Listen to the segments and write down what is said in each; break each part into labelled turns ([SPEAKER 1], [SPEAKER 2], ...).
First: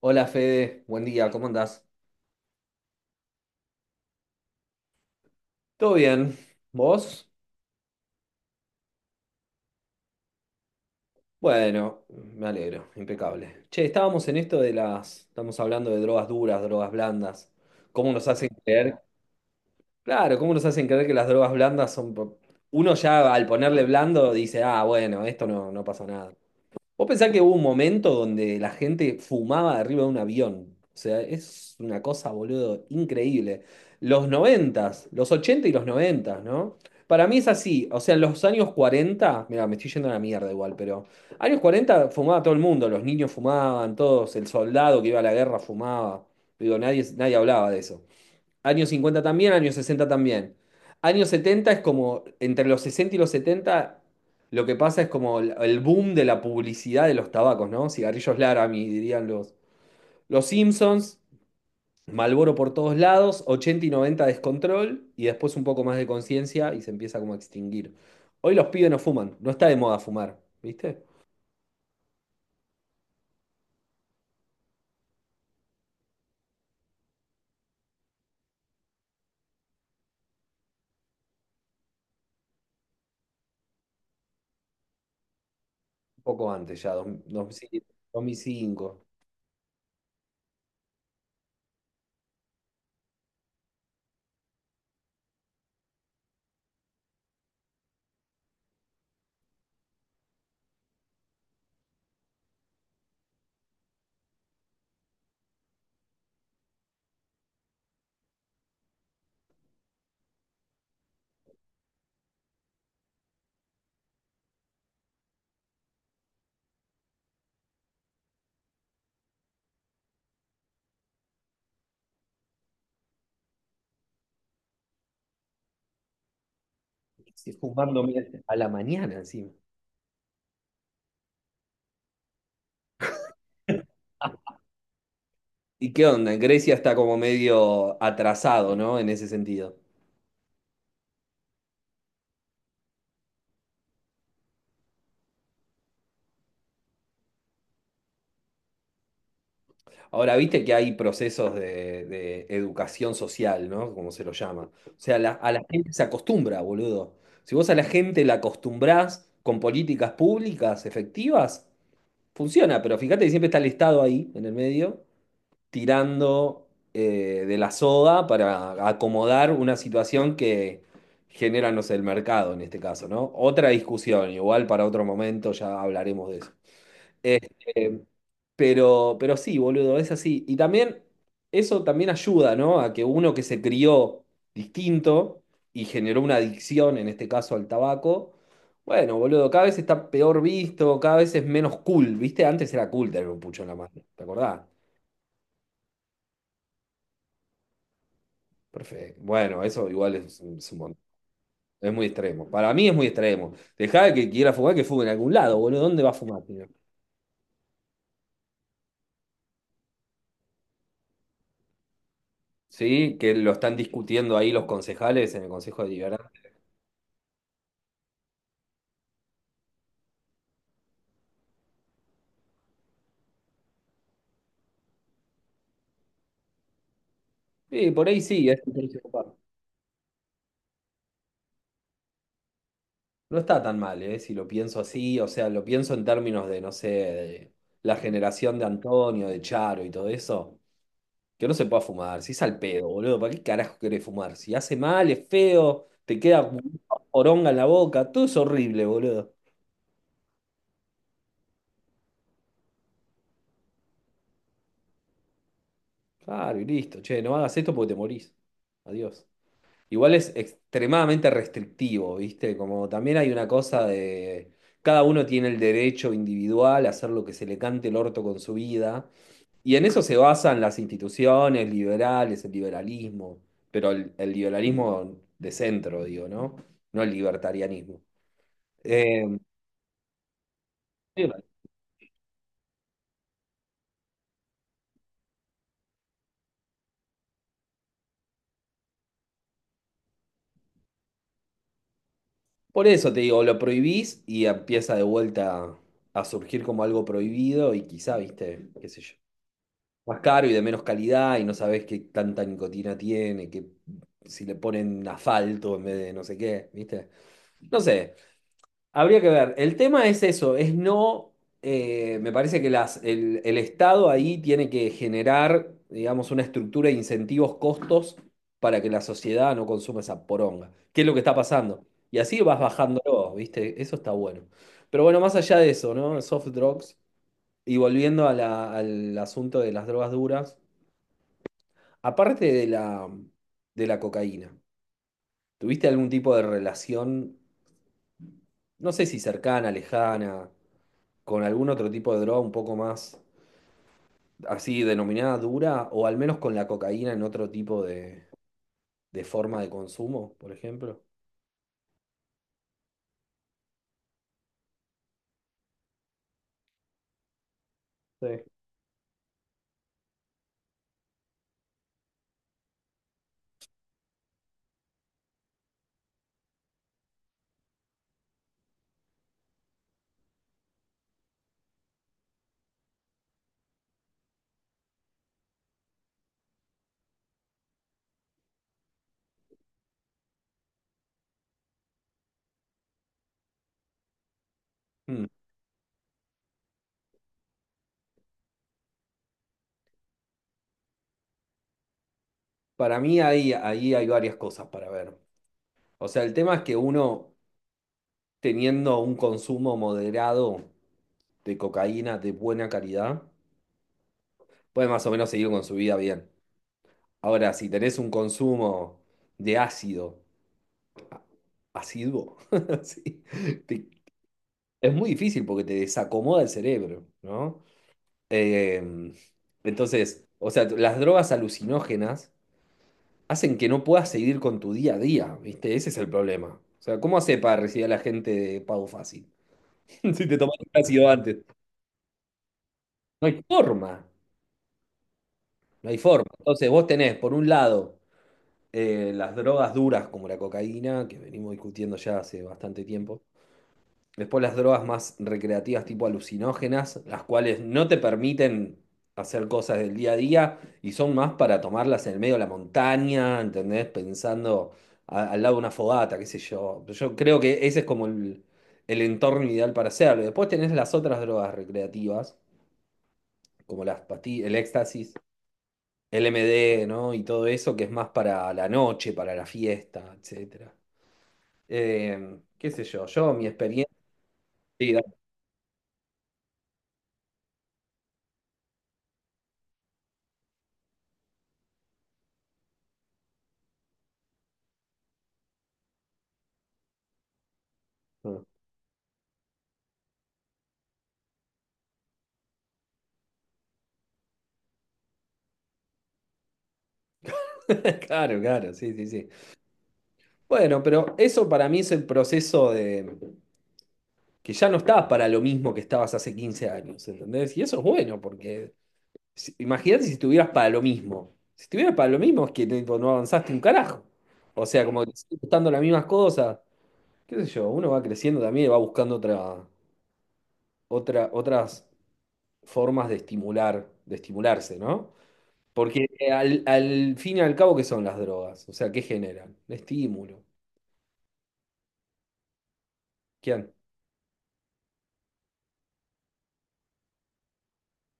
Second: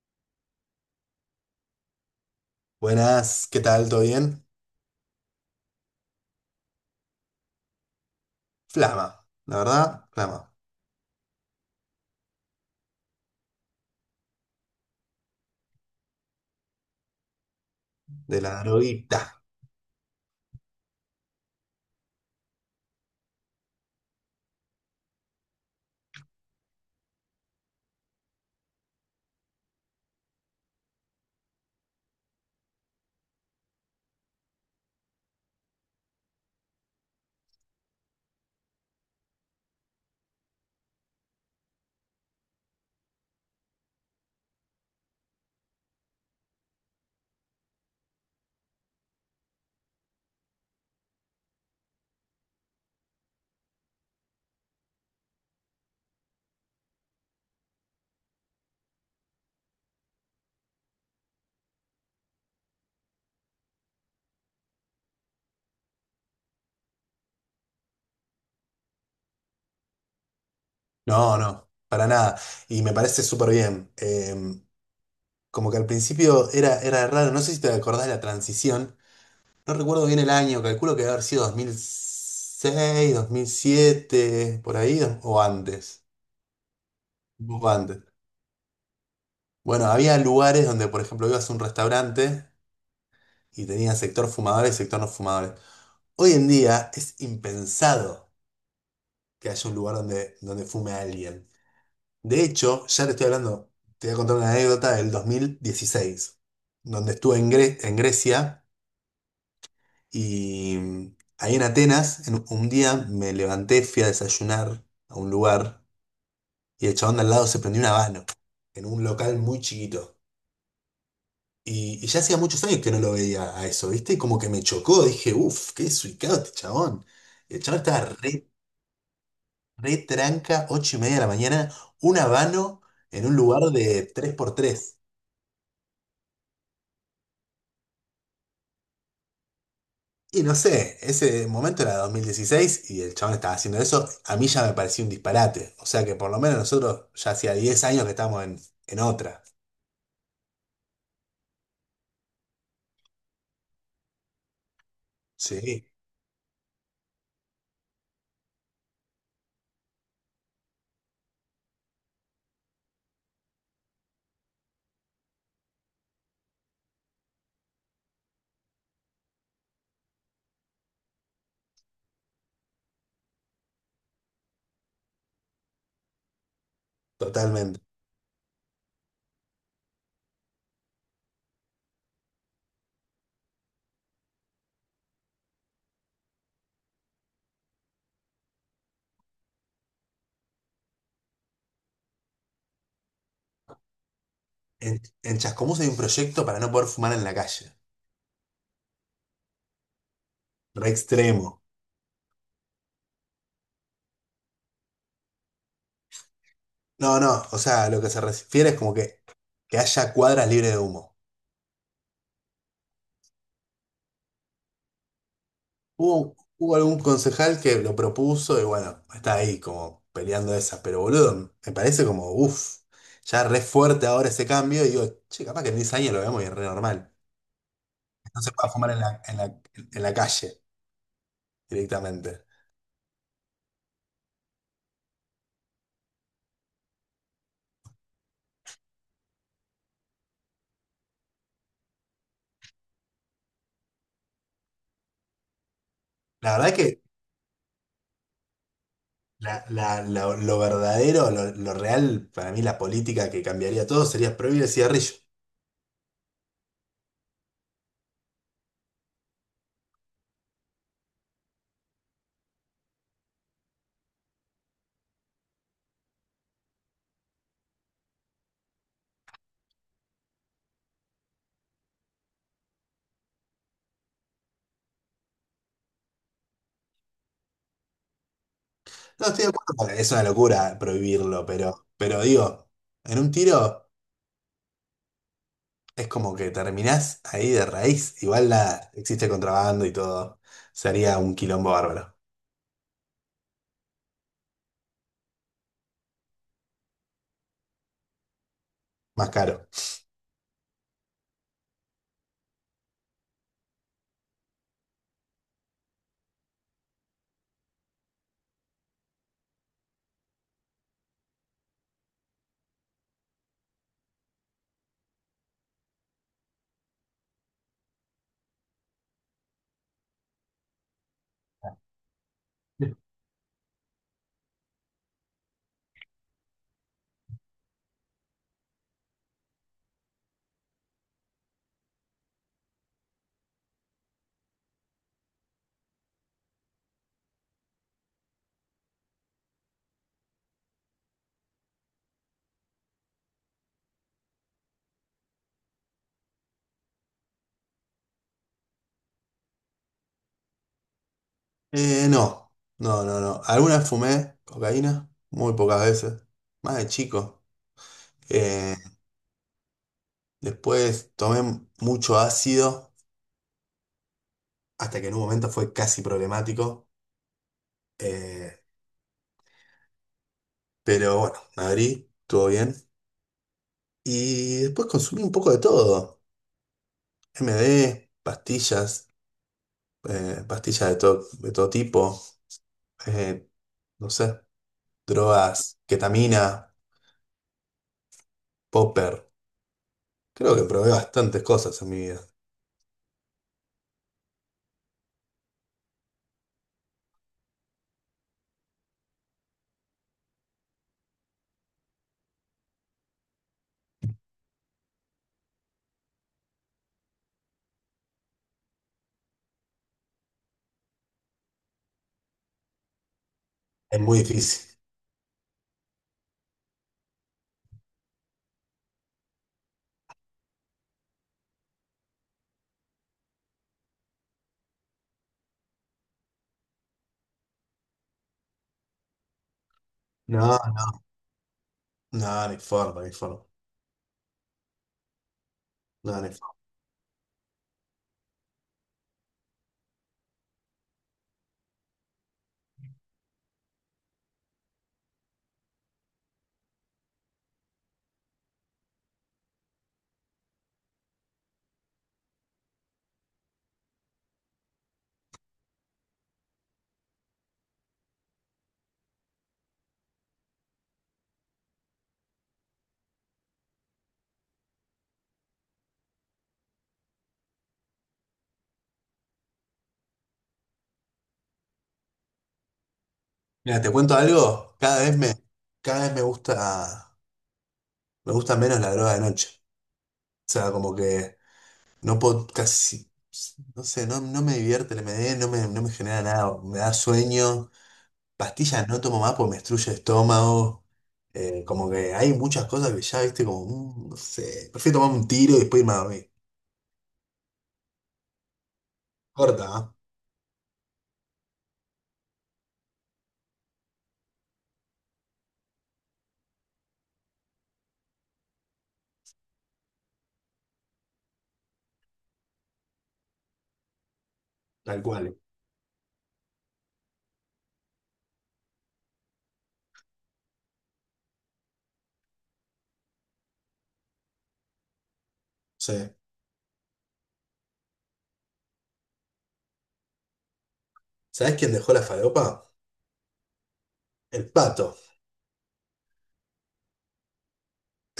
[SPEAKER 1] Hola Fede, buen día, ¿cómo andás?
[SPEAKER 2] Buenas, ¿qué tal? ¿Todo bien?
[SPEAKER 1] ¿Todo bien? ¿Vos?
[SPEAKER 2] Flama, la verdad, flama,
[SPEAKER 1] Bueno, me alegro, impecable. Che, estábamos en esto de las, estamos hablando de drogas duras, drogas blandas. ¿Cómo nos
[SPEAKER 2] de
[SPEAKER 1] hacen
[SPEAKER 2] la
[SPEAKER 1] creer?
[SPEAKER 2] droguita.
[SPEAKER 1] Claro, ¿cómo nos hacen creer que las drogas blandas son... po- Uno ya al ponerle blando dice, ah, bueno, esto no, no pasa nada. Vos pensás que hubo un momento donde la gente fumaba de arriba de un avión. O sea, es una cosa, boludo, increíble. Los noventas, los 80 y los noventas, ¿no? Para mí es así. O sea, en los años 40 mira, me estoy yendo a la mierda igual, pero años 40 fumaba todo el mundo, los niños fumaban, todos, el soldado que iba a la guerra fumaba. Digo, nadie, nadie hablaba de eso. Años 50 también, años 60 también. Años 70 es como, entre los 60 y los 70 lo que pasa es como el boom de la publicidad de los tabacos, ¿no? Cigarrillos Laramie, dirían los Simpsons, Marlboro por todos lados, 80 y 90 descontrol, y después un poco más de conciencia y se empieza como a extinguir. Hoy los pibes no fuman, no está de moda fumar, ¿viste?
[SPEAKER 2] No, no, para nada. Y me parece súper bien. Como que al principio era, era raro, no sé si te acordás de la transición. No recuerdo bien el año, calculo que debe haber sido 2006, 2007, por ahí, o antes.
[SPEAKER 1] Un poco antes ya, dos-
[SPEAKER 2] Un
[SPEAKER 1] mil
[SPEAKER 2] poco
[SPEAKER 1] cinco,
[SPEAKER 2] antes.
[SPEAKER 1] dos- mil cinco.
[SPEAKER 2] Bueno, había lugares donde, por ejemplo, ibas a un restaurante y tenía sector fumadores y sector no fumadores. Hoy en día es impensado que haya un lugar donde fume a alguien. De hecho, ya te estoy hablando, te voy a contar una anécdota del 2016 donde estuve en, en Grecia y ahí en Atenas, un día me levanté, fui a desayunar a un lugar y el chabón de al lado se prendió un habano en un local muy chiquito. Y ya hacía muchos años que no lo veía a eso, ¿viste? Y como que me chocó, dije, uff, qué desubicado este chabón.
[SPEAKER 1] Sí,
[SPEAKER 2] Y el chabón
[SPEAKER 1] fumando
[SPEAKER 2] estaba
[SPEAKER 1] mira,
[SPEAKER 2] re
[SPEAKER 1] a la mañana encima.
[SPEAKER 2] retranca, 8:30 de la mañana, un habano en un lugar de tres por tres.
[SPEAKER 1] ¿Y qué onda? Grecia está como medio atrasado, ¿no? En ese sentido.
[SPEAKER 2] Y no sé, ese momento era 2016 y el chabón estaba haciendo eso, a mí ya me parecía un disparate. O sea que por lo menos nosotros ya hacía 10 años que estamos en otra.
[SPEAKER 1] Ahora, viste que hay procesos de educación social, ¿no? Como se lo llama. O sea, la- a la
[SPEAKER 2] Sí,
[SPEAKER 1] gente se acostumbra, boludo. Si vos a la gente la acostumbrás con políticas públicas efectivas, funciona, pero fíjate que siempre está el Estado ahí, en el medio. Tirando, de la soga para acomodar una situación que genera, no sé, el mercado en este caso, ¿no? Otra discusión, igual para otro momento ya hablaremos de eso.
[SPEAKER 2] totalmente.
[SPEAKER 1] Este, pero sí, boludo, es así. Y también eso también ayuda, ¿no? A que uno que se crió distinto y generó una adicción, en este caso al tabaco, bueno, boludo, cada vez está peor visto, cada vez es menos cool, ¿viste? Antes era cool tener un pucho en la mano, ¿te acordás?
[SPEAKER 2] En Chascomús hay un proyecto para no poder fumar en la calle.
[SPEAKER 1] Perfecto. Bueno, eso igual es un
[SPEAKER 2] Re
[SPEAKER 1] montón.
[SPEAKER 2] extremo.
[SPEAKER 1] Es muy extremo. Para mí es muy extremo. Dejá que quiera fumar, que fume en algún lado, boludo. ¿Dónde va a fumar, tío?
[SPEAKER 2] No, no, o sea, lo que se refiere es como que haya cuadras libres de humo.
[SPEAKER 1] Sí, que lo están discutiendo ahí los concejales en el Consejo
[SPEAKER 2] Hubo,
[SPEAKER 1] Deliberante.
[SPEAKER 2] hubo algún concejal que lo propuso y bueno, está ahí como peleando esas, pero boludo, me parece como, uff, ya re fuerte ahora ese cambio y digo, che, capaz que en 10 años lo vemos y es re normal.
[SPEAKER 1] Sí, por ahí
[SPEAKER 2] No
[SPEAKER 1] sí,
[SPEAKER 2] se
[SPEAKER 1] es un
[SPEAKER 2] puede fumar en
[SPEAKER 1] precio copado.
[SPEAKER 2] la calle directamente.
[SPEAKER 1] No está tan mal, ¿eh? Si lo pienso así, o sea, lo pienso en términos de, no sé, de la generación de Antonio, de Charo y todo eso. Que no se pueda fumar, si es al pedo, boludo. ¿Para qué carajo querés fumar? Si hace mal, es feo, te queda
[SPEAKER 2] La verdad que
[SPEAKER 1] poronga en la boca, todo es horrible, boludo.
[SPEAKER 2] lo verdadero, lo real, para mí la política que cambiaría todo sería prohibir el cigarrillo.
[SPEAKER 1] Claro, y listo. Che, no hagas esto porque te morís. Adiós. Igual es extremadamente restrictivo, ¿viste? Como también hay una cosa de... Cada uno tiene el derecho individual a hacer lo que se le cante el orto con su vida. Y en eso se basan las instituciones liberales, el liberalismo. Pero el liberalismo de centro, digo, ¿no? No el libertarianismo.
[SPEAKER 2] No
[SPEAKER 1] Eh,
[SPEAKER 2] estoy de acuerdo, porque es una locura prohibirlo, pero digo, en un tiro... Es como que terminás ahí de raíz. Igual la, existe contrabando y todo. Sería un quilombo bárbaro.
[SPEAKER 1] por eso te digo, lo prohibís y empieza de vuelta a surgir como algo prohibido y quizá, ¿viste? ¿Qué sé yo?
[SPEAKER 2] Más caro.
[SPEAKER 1] Más caro y de menos calidad y no sabés qué tanta nicotina tiene, que si le ponen asfalto en vez de no sé qué, ¿viste? No sé, habría que ver. El tema es eso, es no, me parece que las, el Estado ahí tiene que generar, digamos, una estructura de incentivos, costos para que la sociedad no consuma esa poronga. ¿Qué es lo que está pasando? Y así vas bajándolo, ¿viste? Eso está bueno. Pero bueno, más allá de eso, ¿no? Soft drugs. Y volviendo a la- al asunto de las drogas duras. Aparte de la cocaína, ¿tuviste algún tipo de relación, no sé si cercana, lejana, con algún otro tipo de droga un poco más así denominada dura, o al menos con la cocaína en otro tipo de forma de consumo, por ejemplo?
[SPEAKER 2] No, no, no, no. Alguna vez fumé cocaína, muy pocas veces. Más de chico.
[SPEAKER 1] Sí.
[SPEAKER 2] Eh, Después tomé mucho ácido, hasta que en un momento fue casi problemático. Eh, pero bueno, me abrí, estuvo bien. Y después consumí un poco de todo. MD, pastillas, pastillas de todo tipo. eh, no sé,
[SPEAKER 1] Hmm.
[SPEAKER 2] drogas, ketamina, popper. Creo que probé bastantes cosas en mi vida.
[SPEAKER 1] Para mí ahí, ahí hay varias cosas para ver. O sea, el tema es que uno, teniendo un consumo moderado de cocaína de buena calidad, puede más o menos seguir con su vida bien. Ahora, si tenés un consumo de ácido, asiduo, sí, te-
[SPEAKER 2] Es muy difícil.
[SPEAKER 1] es muy difícil porque te desacomoda el cerebro, ¿no? Eh, entonces, o sea, las drogas alucinógenas hacen que no puedas seguir con tu día a día, ¿viste? Ese es el problema. O sea, ¿cómo hace para recibir a la gente de pago fácil? Si te
[SPEAKER 2] No,
[SPEAKER 1] tomaste un
[SPEAKER 2] no,
[SPEAKER 1] ácido antes.
[SPEAKER 2] no, ni forma, ni
[SPEAKER 1] No hay
[SPEAKER 2] forma.
[SPEAKER 1] forma, no hay
[SPEAKER 2] No,
[SPEAKER 1] forma.
[SPEAKER 2] ni forma.
[SPEAKER 1] Entonces, vos tenés, por un lado, las drogas duras como la cocaína, que venimos discutiendo ya hace bastante tiempo. Después las drogas más recreativas tipo alucinógenas, las cuales no te permiten hacer cosas del día a día y son más para tomarlas en el medio de la montaña, ¿entendés? Pensando a- al lado de una fogata, qué sé yo. Yo creo que ese es como el entorno ideal para hacerlo. Después tenés las otras drogas recreativas, como las pastillas, el éxtasis, el MD, ¿no? Y todo eso que es más para la noche, para la fiesta, etcétera. Qué sé yo, yo mi
[SPEAKER 2] Mira, te
[SPEAKER 1] experiencia...
[SPEAKER 2] cuento algo.
[SPEAKER 1] Sí, dale.
[SPEAKER 2] Cada vez me gusta menos la droga de noche. O sea, como que no puedo casi, no sé, no, no me divierte el MD, no me genera nada. Me da sueño. Pastillas no tomo más porque me destruye el estómago. Como que hay muchas cosas que ya, viste, como, no sé, prefiero tomar un tiro y después irme a dormir.
[SPEAKER 1] Claro, claro, sí, sí, sí.
[SPEAKER 2] Corta, ¿ah?
[SPEAKER 1] Bueno, pero eso para mí es el proceso de que ya no estás para lo mismo que estabas hace 15 años, ¿entendés? Y eso es bueno, porque si- imagínate si estuvieras para lo mismo. Si estuvieras para lo mismo es que tipo, no avanzaste un carajo. O sea, como
[SPEAKER 2] Tal
[SPEAKER 1] que te
[SPEAKER 2] cual.
[SPEAKER 1] siguen gustando las mismas cosas. Qué sé yo, uno va creciendo también y va buscando otra, otra, otras formas de estimular, de estimularse, ¿no?
[SPEAKER 2] Sí.
[SPEAKER 1] Porque al, al fin y al cabo, ¿qué son las drogas? O sea, ¿qué generan? Estímulo.
[SPEAKER 2] ¿Sabés quién dejó la falopa?
[SPEAKER 1] ¿Quién?
[SPEAKER 2] El pato.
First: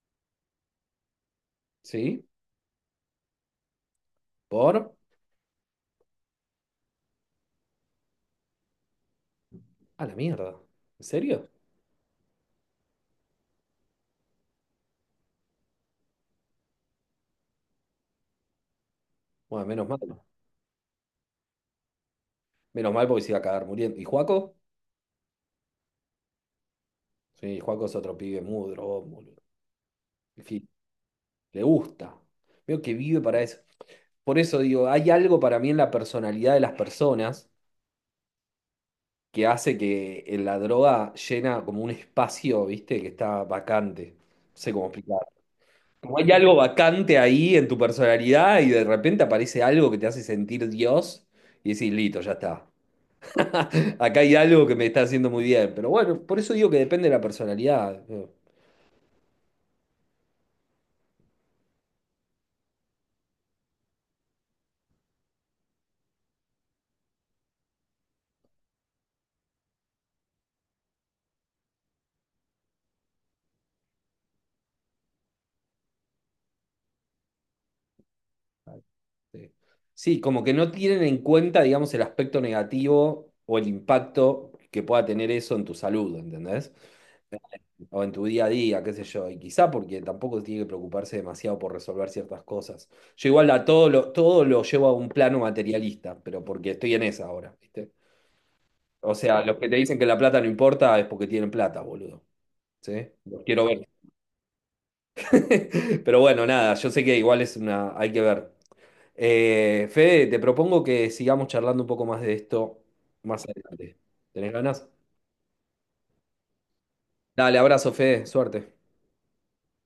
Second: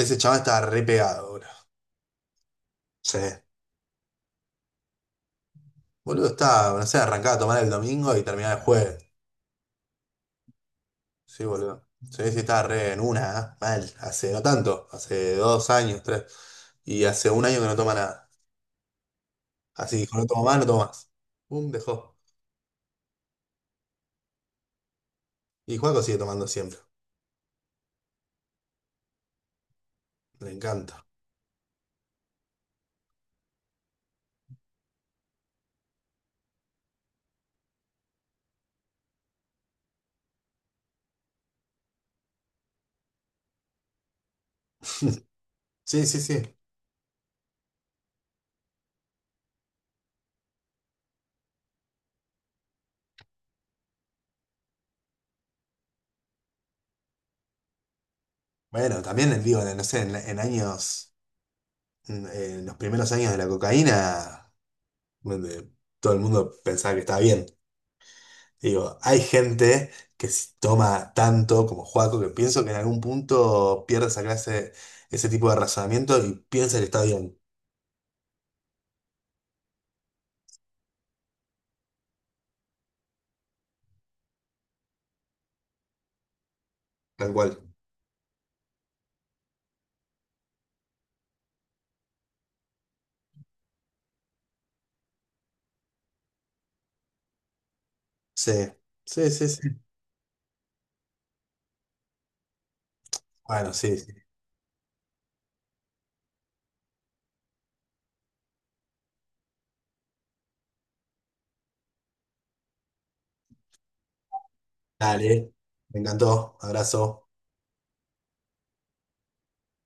[SPEAKER 2] Ese chaval estaba re pegado, boludo.
[SPEAKER 1] Sí,
[SPEAKER 2] Sí.
[SPEAKER 1] por...
[SPEAKER 2] Boludo, estaba, no sé, arrancaba a tomar el domingo y terminaba el jueves.
[SPEAKER 1] A la mierda. ¿En
[SPEAKER 2] Sí,
[SPEAKER 1] serio?
[SPEAKER 2] boludo. Sí, sí, estaba re en una, ¿ah? Mal. Hace no tanto, hace 2 años, tres. Y hace 1 año que no toma nada.
[SPEAKER 1] Bueno, menos
[SPEAKER 2] Así
[SPEAKER 1] mal.
[SPEAKER 2] dijo, no tomo más, no tomo más. Pum, dejó.
[SPEAKER 1] Menos mal porque se iba a cagar muriendo. ¿Y Juaco?
[SPEAKER 2] Y Juaco sigue tomando siempre.
[SPEAKER 1] Sí, Juaco es otro pibe muy drogón, boludo. En
[SPEAKER 2] Le
[SPEAKER 1] fin,
[SPEAKER 2] encanta.
[SPEAKER 1] le gusta. Veo que vive para eso. Por eso digo, hay algo para mí en la personalidad de las personas que hace que en la droga llena como un espacio, ¿viste? Que está vacante. No sé cómo explicar.
[SPEAKER 2] Sí,
[SPEAKER 1] Como
[SPEAKER 2] sí,
[SPEAKER 1] hay
[SPEAKER 2] sí.
[SPEAKER 1] algo vacante ahí en tu personalidad y de repente aparece algo que te hace sentir Dios y decís, listo, ya está. Acá hay algo que me está haciendo muy bien, pero bueno, por eso digo que depende de la personalidad, ¿no?
[SPEAKER 2] Bueno, también digo, no sé, en años, en los primeros años de la cocaína, donde todo el mundo pensaba que estaba bien. Digo, hay gente que toma tanto como Juaco que pienso que en algún punto pierde esa clase, ese tipo de razonamiento y piensa que está bien,
[SPEAKER 1] Este, sí, como que no tienen en cuenta, digamos, el aspecto negativo o el impacto que pueda tener eso en tu salud, ¿entendés?
[SPEAKER 2] tal cual.
[SPEAKER 1] O en tu día a día, qué sé yo. Y quizá porque tampoco tiene que preocuparse demasiado por resolver ciertas cosas. Yo igual a todo lo llevo a un plano materialista, pero porque estoy en esa ahora, ¿viste?
[SPEAKER 2] Sí,
[SPEAKER 1] O
[SPEAKER 2] sí,
[SPEAKER 1] sea,
[SPEAKER 2] sí,
[SPEAKER 1] los que
[SPEAKER 2] sí.
[SPEAKER 1] te dicen que la plata no importa es porque tienen plata, boludo. ¿Sí? Los quiero
[SPEAKER 2] Bueno,
[SPEAKER 1] ver.
[SPEAKER 2] sí, sí.
[SPEAKER 1] Pero bueno, nada, yo sé que igual es una, hay que ver. Fede, te propongo que sigamos charlando un poco más de esto más adelante. ¿Tenés ganas?
[SPEAKER 2] Dale, me encantó. Abrazo.
[SPEAKER 1] Dale, abrazo, Fede, suerte.